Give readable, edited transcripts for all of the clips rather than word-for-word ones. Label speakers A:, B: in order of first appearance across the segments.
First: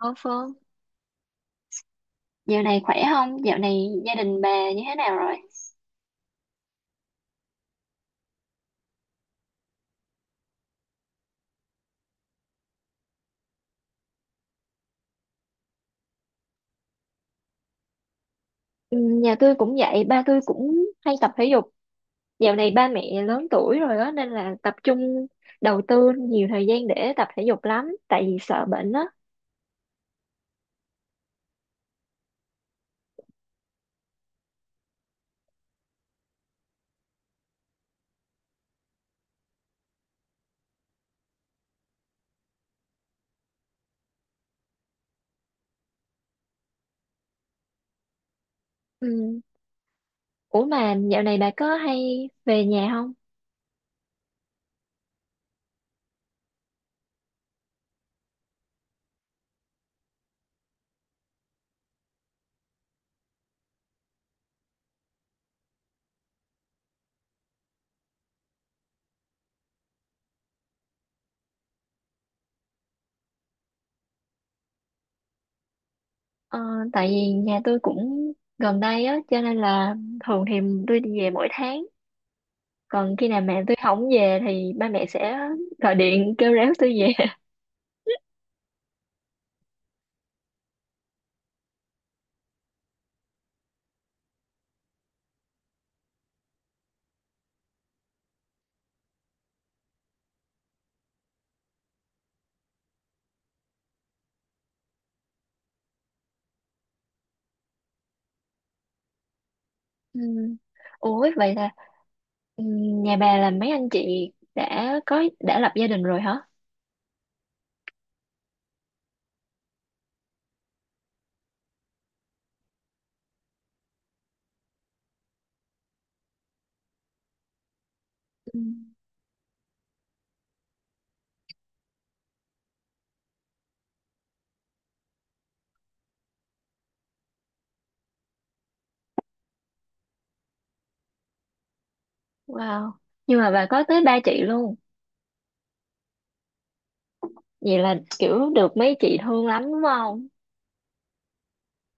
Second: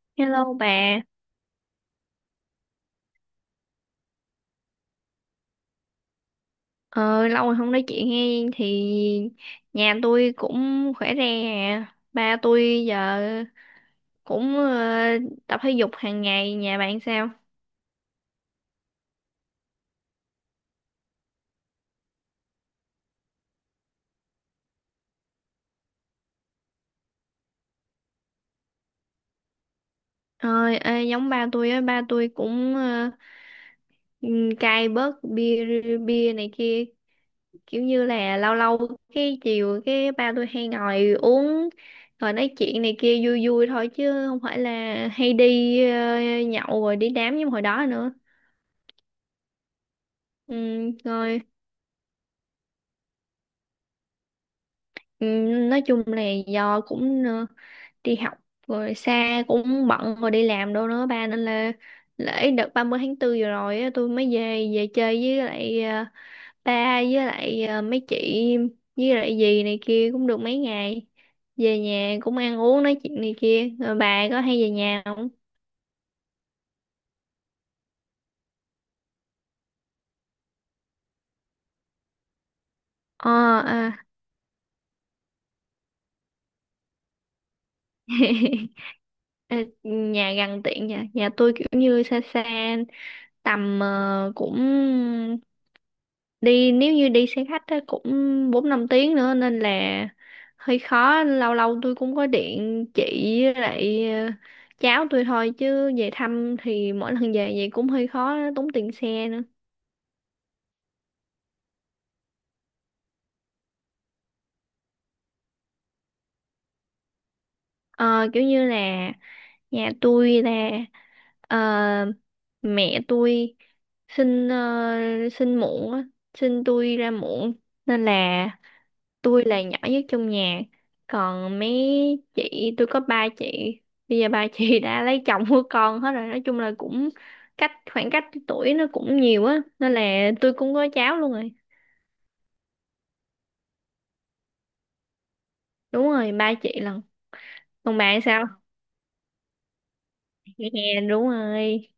A: Ô Phương,
B: Hello bà,
A: dạo này khỏe không? Dạo này gia đình bà như thế nào rồi?
B: ờ, lâu rồi không nói chuyện hay thì nhà tôi cũng khỏe re à. Ba tôi giờ cũng tập thể dục hàng ngày, nhà bạn sao?
A: Ừ, nhà tôi cũng vậy, ba tôi cũng hay tập thể dục. Dạo này ba mẹ lớn tuổi rồi đó nên là tập trung đầu tư nhiều thời gian để tập thể dục lắm, tại vì sợ bệnh á.
B: Ơi, ê, giống ba tôi á, ba tôi cũng cai bớt bia bia này kia, kiểu như là lâu lâu cái chiều cái ba tôi hay ngồi uống rồi nói chuyện này kia vui vui thôi chứ không phải là hay đi nhậu rồi đi đám như hồi đó nữa.
A: Ừ.
B: Ừ,
A: Ủa mà dạo này
B: rồi.
A: bà có hay về nhà không?
B: Ừ, nói chung là do cũng đi học rồi xa cũng bận rồi đi làm đâu nữa ba nên là lễ đợt ba mươi tháng 4 vừa rồi á, tôi mới về về chơi với lại ba với lại mấy chị với lại dì này kia cũng được mấy ngày về nhà cũng ăn uống nói chuyện này kia rồi bà có hay về nhà không?
A: ờ, Tại vì nhà tôi cũng gần đây á, cho nên là thường thì tôi đi về mỗi tháng, còn khi
B: Ờ,
A: nào mẹ tôi
B: à.
A: không về thì ba mẹ sẽ gọi điện kêu réo tôi về.
B: Ờ, nhà gần tiện nhà nhà tôi kiểu như xa xa tầm cũng đi, nếu như đi xe khách á, cũng 4-5 tiếng nữa nên là hơi khó. Lâu lâu tôi cũng có điện chị với lại cháu tôi thôi chứ về thăm thì mỗi lần về vậy cũng hơi khó, tốn tiền xe nữa.
A: Ừ. Ủa vậy là, ừ, nhà bà là mấy anh chị đã có, đã lập gia đình rồi hả?
B: Ờ, kiểu như là nhà tôi là ờ, mẹ tôi sinh ờ, sinh muộn á, sinh tôi ra muộn nên là
A: Ừ.
B: tôi là nhỏ nhất trong nhà, còn mấy chị tôi có ba chị. Bây giờ ba chị đã lấy chồng của con hết rồi, nói chung là cũng khoảng cách tuổi nó cũng nhiều á nên là tôi cũng có cháu luôn rồi.
A: Wow. Nhưng mà bà có tới ba chị luôn.
B: Đúng rồi, ba chị lần.
A: Vậy là
B: Còn bạn sao?
A: kiểu được mấy chị thương lắm đúng không?
B: Dạ, đúng rồi,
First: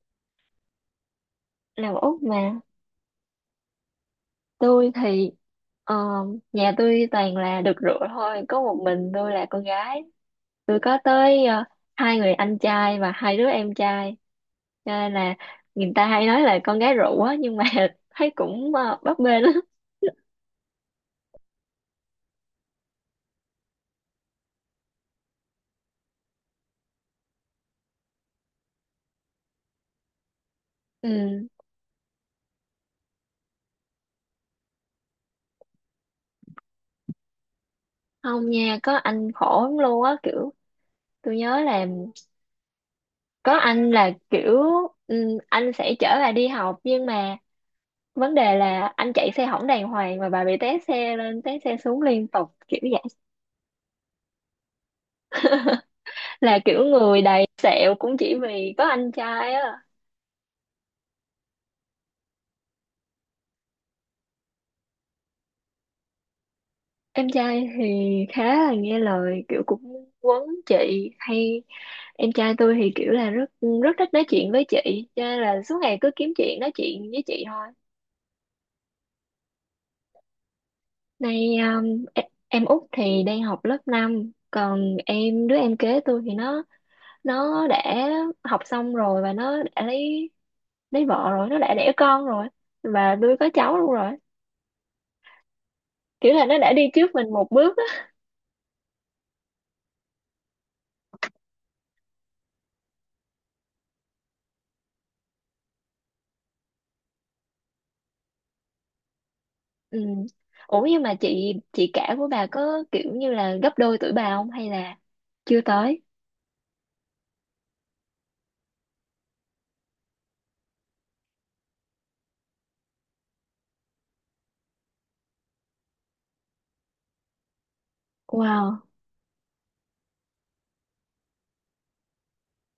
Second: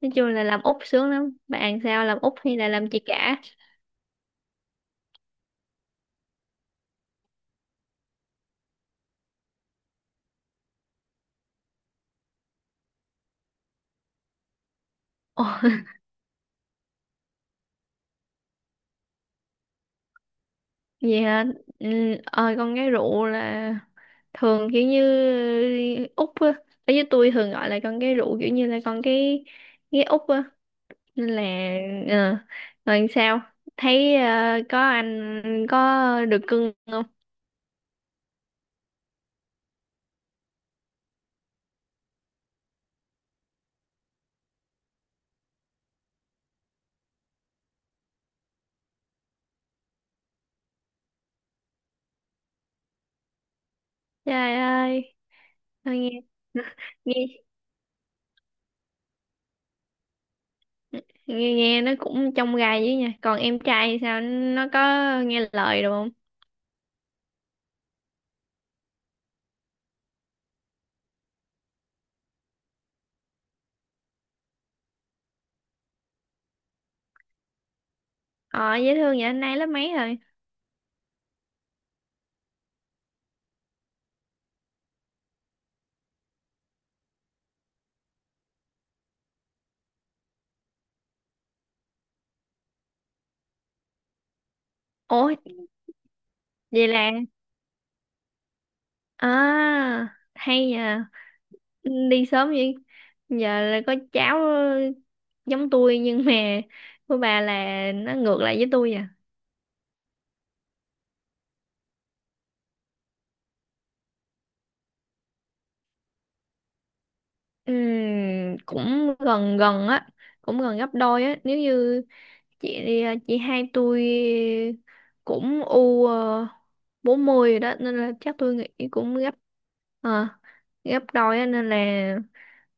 B: nói chung là làm út sướng lắm, bạn
A: Làm
B: sao, làm
A: út
B: út hay
A: mà.
B: là làm chị cả?
A: Tôi thì ờ, nhà tôi toàn là được rượu thôi. Có một mình tôi là con gái. Tôi có tới hai người anh trai và hai đứa em trai. Cho nên là
B: Ồ,
A: người ta hay nói là con gái rượu á. Nhưng mà thấy cũng bấp bênh á.
B: vậy hả? Ừ, con gái rượu là thường kiểu như út á. Ở với tôi thường gọi là con gái rượu kiểu như là con cái út á. Nên là
A: Ừ.
B: ờ, rồi sao? Thấy có anh, có được cưng không?
A: Không nha, có anh khổ lắm luôn á. Kiểu tôi nhớ là có anh là kiểu, anh sẽ chở bà đi học, nhưng mà vấn đề là anh chạy xe hỏng đàng hoàng mà bà bị té xe lên té xe xuống liên tục kiểu vậy,
B: Trời ơi, thôi
A: là kiểu
B: nghe
A: người đầy sẹo cũng chỉ vì có anh trai á.
B: nghe nó cũng trong gai với nha. Còn em trai thì sao? Nó có nghe lời được không?
A: Em trai thì khá là nghe lời, kiểu cũng quấn chị. Em trai tôi thì kiểu là rất rất thích nói chuyện với chị, cho nên là suốt ngày cứ kiếm chuyện nói chuyện với chị thôi.
B: Ờ, dễ thương vậy, anh nay lớp mấy rồi?
A: Em Út thì đang học lớp 5, còn đứa em kế tôi thì nó đã học xong rồi, và nó đã lấy vợ rồi, nó đã đẻ con rồi, và tôi có cháu luôn rồi.
B: Ủa,
A: Kiểu là nó đã
B: vậy
A: đi trước
B: là,
A: mình một bước á.
B: à, hay nhờ, đi sớm vậy giờ là có cháu giống tôi nhưng mà của bà là nó ngược lại với tôi à.
A: Ừ. Ủa nhưng mà chị cả của bà có kiểu như là gấp đôi tuổi bà không, hay là chưa tới?
B: Cũng gần gần á, cũng gần gấp đôi á, nếu như chị chị hai tôi cũng u 40 rồi đó nên là chắc tôi
A: Wow.
B: nghĩ cũng ờ, gấp đôi á nên là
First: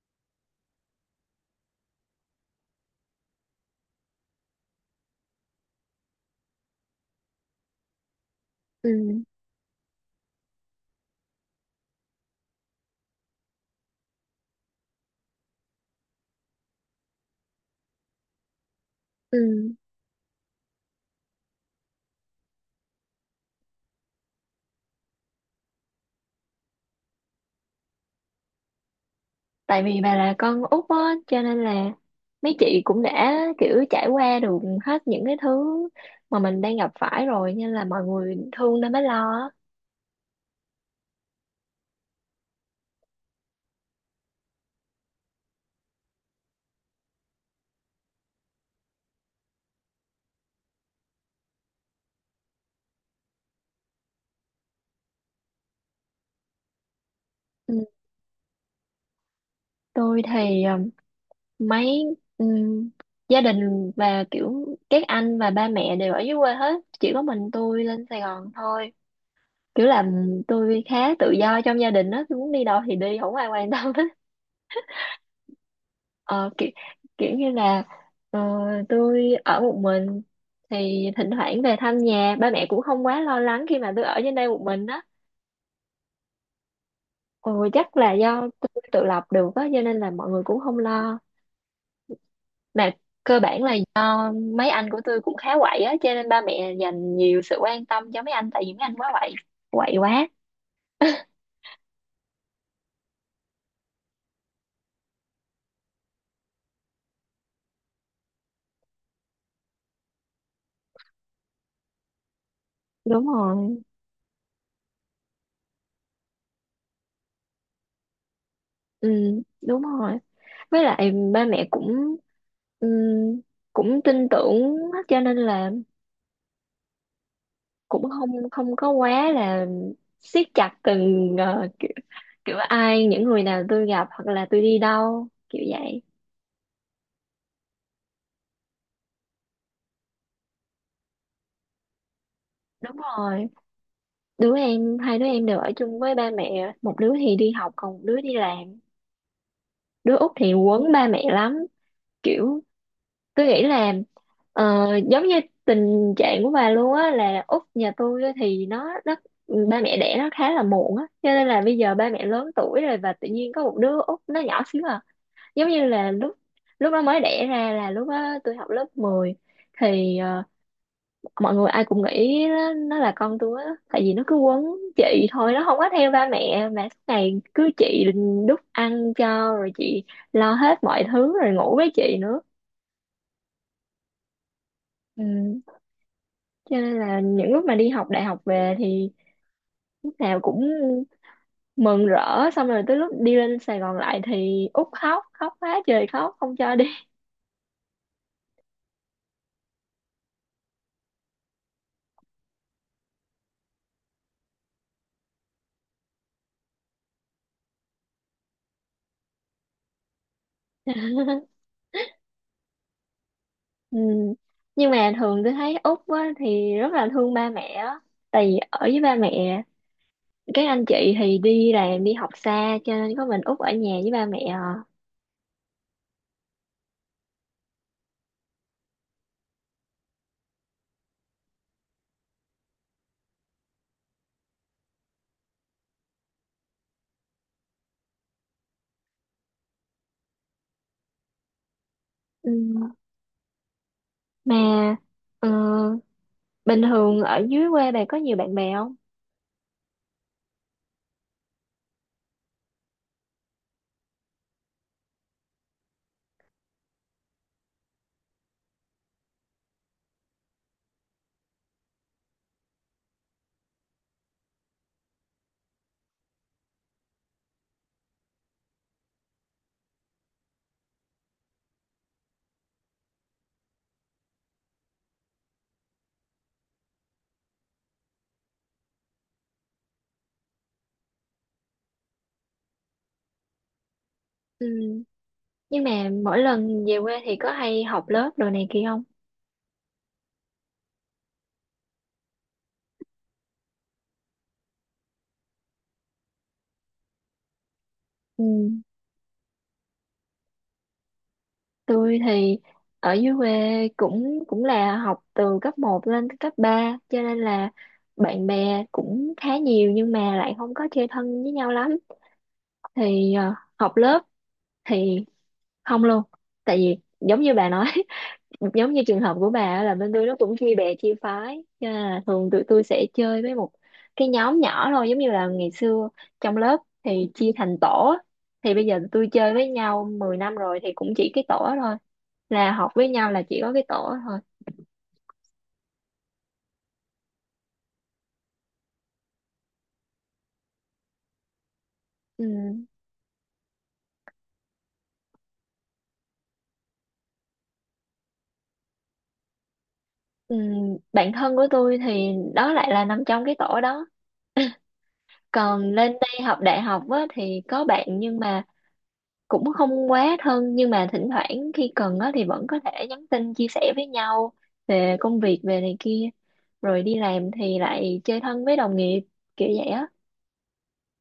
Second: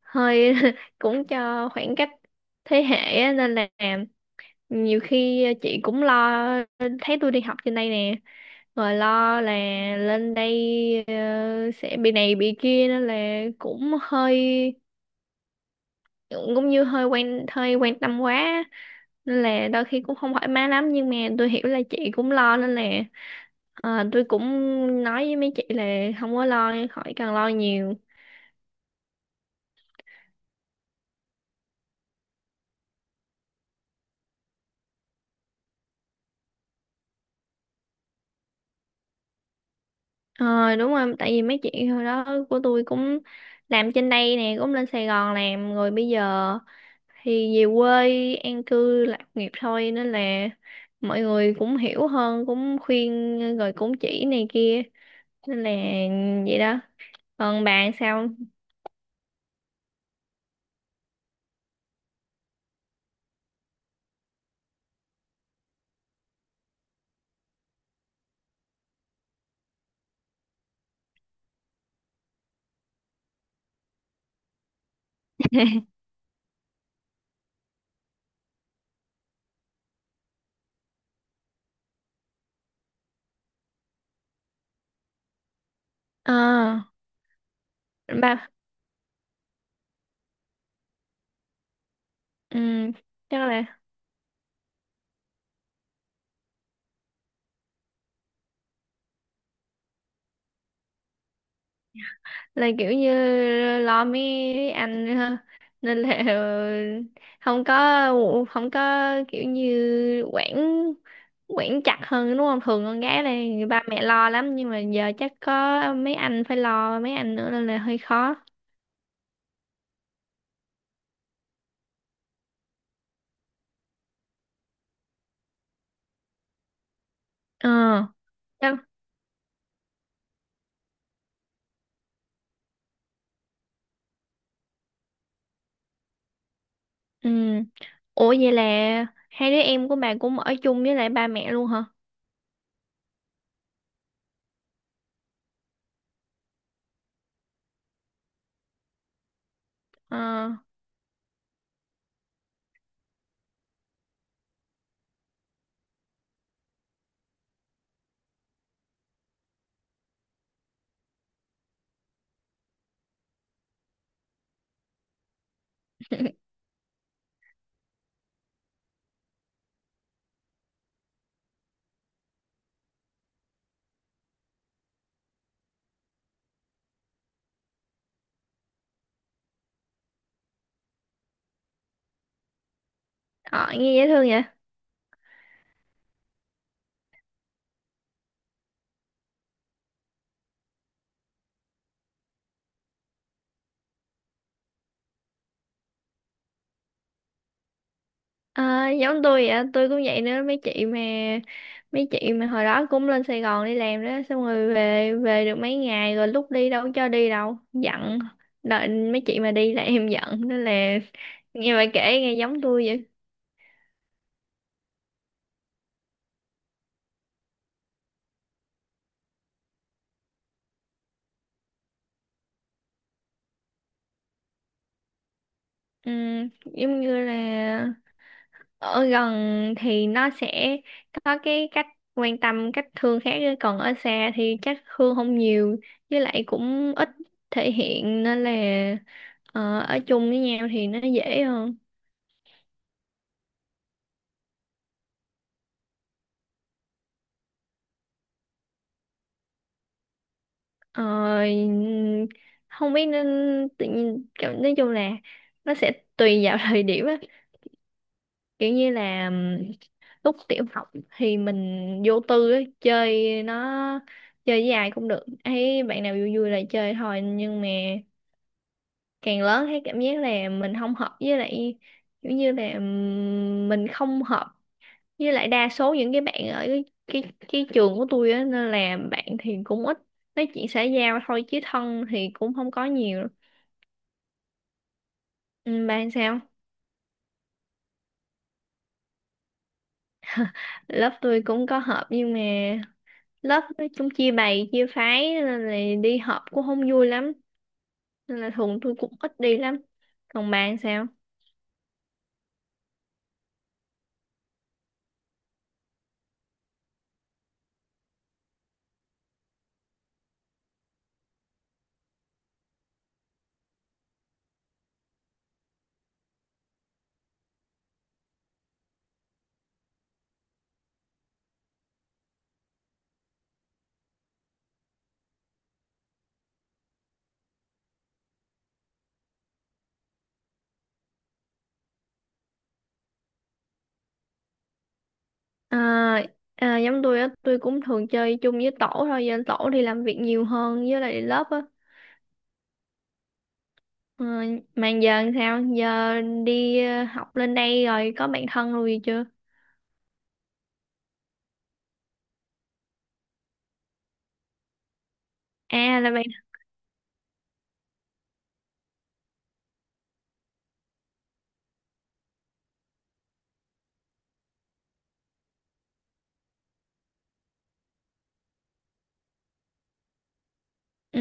B: hơi cũng cho khoảng cách thế hệ á, nên là nhiều khi chị cũng lo, thấy tôi đi học trên đây nè rồi
A: Ừ.
B: lo là lên đây sẽ bị này bị kia nên là cũng hơi, cũng như hơi quan tâm quá
A: Ừ,
B: nên là đôi khi cũng không thoải mái lắm, nhưng mà tôi hiểu là chị cũng lo nên là ờ, tôi cũng nói với mấy chị là không có lo, khỏi cần lo nhiều.
A: tại vì bà là con út á, cho nên là mấy chị cũng đã kiểu trải qua được hết những cái thứ mà mình đang gặp phải rồi, nên là mọi người thương nên mới lo á.
B: Ờ, đúng rồi, tại vì mấy chị hồi đó của tôi cũng làm trên đây nè, cũng lên Sài Gòn làm rồi bây giờ thì về quê an cư lạc nghiệp thôi nên là mọi người cũng hiểu hơn, cũng khuyên rồi cũng chỉ này kia nên là vậy đó. Còn
A: Ừ,
B: bạn sao?
A: tôi thì mấy um, gia đình và kiểu các anh và ba mẹ đều ở dưới quê hết, chỉ có mình tôi lên Sài Gòn thôi. Kiểu là ừ, tôi khá tự do trong gia đình đó, tôi muốn đi đâu thì đi, không ai quan tâm hết. Ờ, kiểu, kiểu như là ờ, tôi ở một mình thì thỉnh thoảng về thăm nhà, ba mẹ cũng không quá lo lắng khi mà tôi ở trên đây một mình á.
B: Ờ,
A: Ừ, chắc là do
B: ba,
A: tôi tự lập được á, cho nên là mọi người cũng không lo.
B: ừ,
A: Mà cơ
B: chắc
A: bản là
B: là
A: do mấy anh của tôi cũng khá quậy á, cho nên ba mẹ dành nhiều sự quan tâm cho mấy anh, tại vì mấy anh quá quậy, quậy quá.
B: là kiểu như lo mấy anh ha, nên là không có không có kiểu như quản quản chặt hơn đúng không, thường con gái
A: Đúng
B: là
A: rồi.
B: ba mẹ lo lắm nhưng mà giờ chắc có mấy anh phải lo mấy anh nữa nên là hơi khó.
A: Ừ, đúng rồi, với lại ba mẹ cũng ừ, cũng tin tưởng á, cho nên là
B: Ờ,
A: cũng không
B: chắc.
A: không có quá là siết chặt từng kiểu, kiểu ai, những người nào tôi gặp hoặc là tôi đi đâu kiểu vậy.
B: Ừ. Ủa, vậy là hai đứa em của bà cũng ở chung với lại ba mẹ luôn hả?
A: Đúng rồi, đứa em hai đứa em đều ở chung với ba mẹ, một đứa thì đi học còn một đứa đi làm. Đứa út
B: Ờ,
A: thì quấn ba mẹ lắm. Kiểu tôi nghĩ là giống như tình trạng của bà luôn á, là út nhà tôi á thì nó, ba mẹ đẻ nó khá là muộn á, cho nên là bây giờ ba mẹ lớn tuổi rồi và tự nhiên có một đứa út nó nhỏ xíu à. Giống như là lúc lúc nó mới đẻ ra là lúc đó tôi học lớp 10. Thì mọi người ai cũng nghĩ nó là con tôi á, tại vì nó cứ quấn chị thôi, nó không có theo ba mẹ, mà suốt ngày cứ chị đút ăn cho, rồi chị lo hết mọi thứ, rồi ngủ với chị nữa.
B: ờ nghe dễ thương vậy.
A: Ừ. Cho nên là những lúc mà đi học đại học về thì lúc nào cũng mừng rỡ, xong rồi tới lúc đi lên Sài Gòn lại thì út khóc, khóc quá trời, khóc không cho.
B: Ờ, giống tôi vậy, tôi cũng vậy nữa, mấy chị mà hồi đó cũng lên Sài Gòn đi làm đó, xong rồi về về được mấy ngày rồi lúc đi đâu có cho đi đâu giận, đợi mấy chị mà đi là em giận nên là nghe bà kể nghe giống tôi vậy.
A: Ừ. Nhưng mà thường tôi thấy Úc á, thì rất là thương ba mẹ á. Tại vì ở với ba mẹ, các anh chị thì đi làm, đi học xa, cho nên có mình Út ở nhà với ba mẹ à.
B: Ừ, giống như là ở gần thì nó sẽ có cái cách quan tâm cách thương khác ấy. Còn ở xa thì chắc thương không nhiều, với lại cũng ít thể hiện nên là ờ, ở chung với nhau thì nó dễ hơn.
A: Ừ. Mà ờ, bình thường ở dưới quê bà có nhiều bạn bè không?
B: Ờ, không biết nên tự nhiên kiểu, nói chung là nó sẽ tùy vào thời điểm á, kiểu như là lúc tiểu học thì mình vô tư á, chơi nó chơi với ai cũng được, thấy bạn nào vui vui là chơi thôi nhưng mà càng lớn thấy cảm giác là mình không hợp với lại, kiểu như là mình không hợp với lại đa số những cái bạn ở cái trường của tôi á nên là bạn thì cũng ít, nói chuyện xã giao thôi chứ thân thì cũng không có nhiều.
A: Ừ. Nhưng
B: Ừ, bạn
A: mà mỗi
B: sao?
A: lần về quê thì có hay học lớp đồ này kia không?
B: Lớp tôi cũng có họp nhưng mà lớp nói chung chia bầy chia phái nên là đi họp cũng không vui lắm, nên
A: Ừ.
B: là thường tôi cũng ít đi lắm. Còn bạn sao?
A: Tôi thì ở dưới quê cũng cũng là học từ cấp một lên tới cấp ba, cho nên là bạn bè cũng khá nhiều, nhưng mà lại không có chơi thân với nhau lắm. Thì học lớp thì không luôn. Tại vì giống như bà nói, giống như trường hợp của bà á, là bên tôi nó cũng chia bè chia phái, cho nên là thường tụi tôi sẽ chơi với một cái nhóm nhỏ thôi, giống như là ngày xưa trong lớp thì chia thành tổ á. Thì bây giờ tụi tôi chơi với nhau 10 năm rồi thì cũng chỉ cái tổ đó thôi, là học với nhau là chỉ có cái tổ thôi.
B: À, à, giống tôi á, tôi cũng thường chơi chung với tổ thôi, giờ tổ đi làm việc nhiều hơn với lại lớp á.
A: Ừ.
B: Ờ, mà giờ làm sao? Giờ đi học lên đây rồi có bạn thân rồi gì chưa?
A: Ừ, bạn thân của tôi thì đó lại là nằm trong cái tổ đó. Còn
B: À,
A: lên
B: là bạn.
A: đây học đại học á, thì có bạn nhưng mà cũng không quá thân, nhưng mà thỉnh thoảng khi cần á, thì vẫn có thể nhắn tin chia sẻ với nhau về công việc, về này kia. Rồi đi làm thì lại chơi thân với đồng nghiệp kiểu vậy á.
B: Ừ,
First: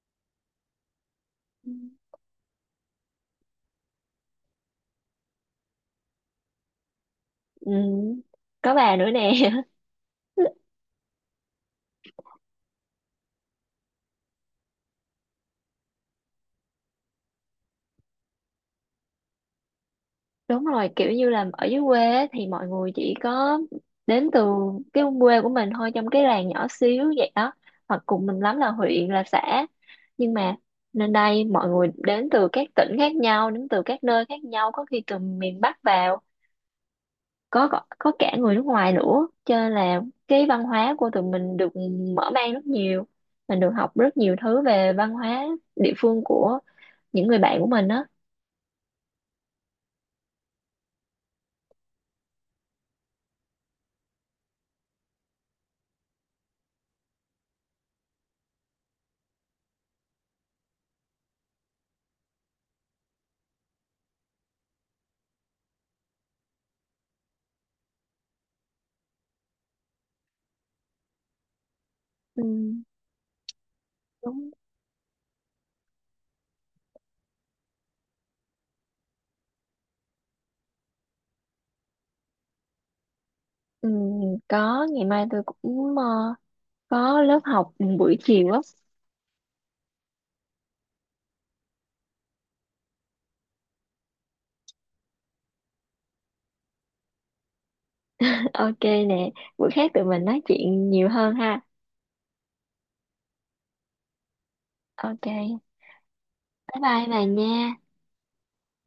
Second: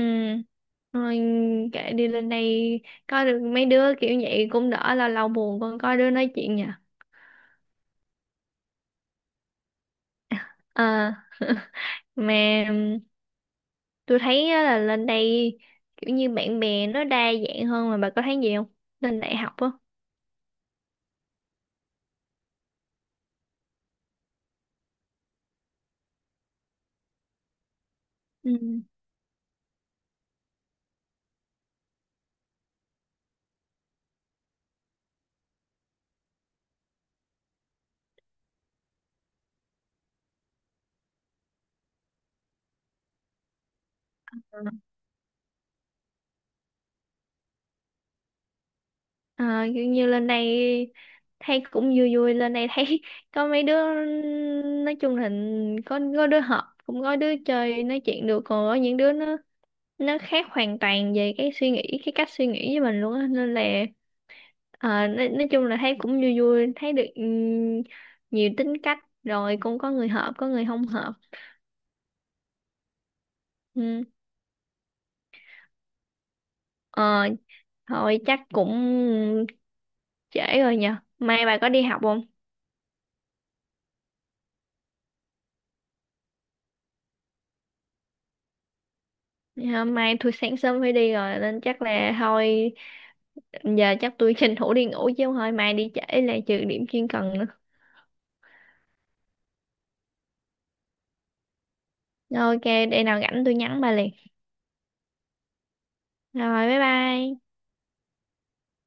B: rồi kệ, đi lên đây có được mấy đứa kiểu vậy cũng đỡ, là lâu buồn còn có đứa nói chuyện nhỉ.
A: Ừ, có bà nữa nè.
B: À, mà tôi thấy á, là lên đây kiểu như bạn bè nó đa dạng hơn, mà bà có thấy gì không? Lên đại học á.
A: Đúng rồi, kiểu như là ở dưới quê á, thì mọi người chỉ có đến từ cái quê của mình thôi, trong cái làng nhỏ xíu vậy đó, hoặc cùng mình lắm là
B: Ừ.
A: huyện là xã. Nhưng mà nên đây mọi người đến từ các tỉnh khác nhau, đến từ các nơi khác nhau, có khi từ miền Bắc vào, có cả người nước ngoài nữa, cho nên là cái văn hóa của tụi mình được mở mang rất nhiều. Mình được học rất nhiều thứ về văn hóa địa phương của những người bạn của mình á.
B: À, kiểu như lên đây thấy cũng vui vui, lên đây thấy có mấy đứa nói chung là có đứa hợp cũng có đứa chơi nói chuyện được, còn có những đứa nó khác hoàn toàn về cái cách suy nghĩ với mình luôn á nên là nói chung là thấy cũng vui vui, thấy được nhiều tính cách, rồi cũng có người hợp có người không hợp.
A: Ừ,
B: Ừ.
A: đúng.
B: Ờ, thôi chắc cũng trễ rồi nhờ, mai bà có đi học không?
A: Ừ, có, ngày mai tôi cũng có lớp học buổi chiều á.
B: Dạ, mai tôi sáng sớm phải đi rồi nên chắc là thôi, giờ chắc tôi tranh thủ đi ngủ chứ không thôi mai đi trễ là trừ điểm chuyên cần nữa.
A: Ok nè, buổi khác tụi mình nói chuyện nhiều hơn ha.
B: Ok, để nào rảnh tôi nhắn bà liền.
A: Ok, bye.
B: Rồi, bye
A: Bye bà
B: bye.
A: nha.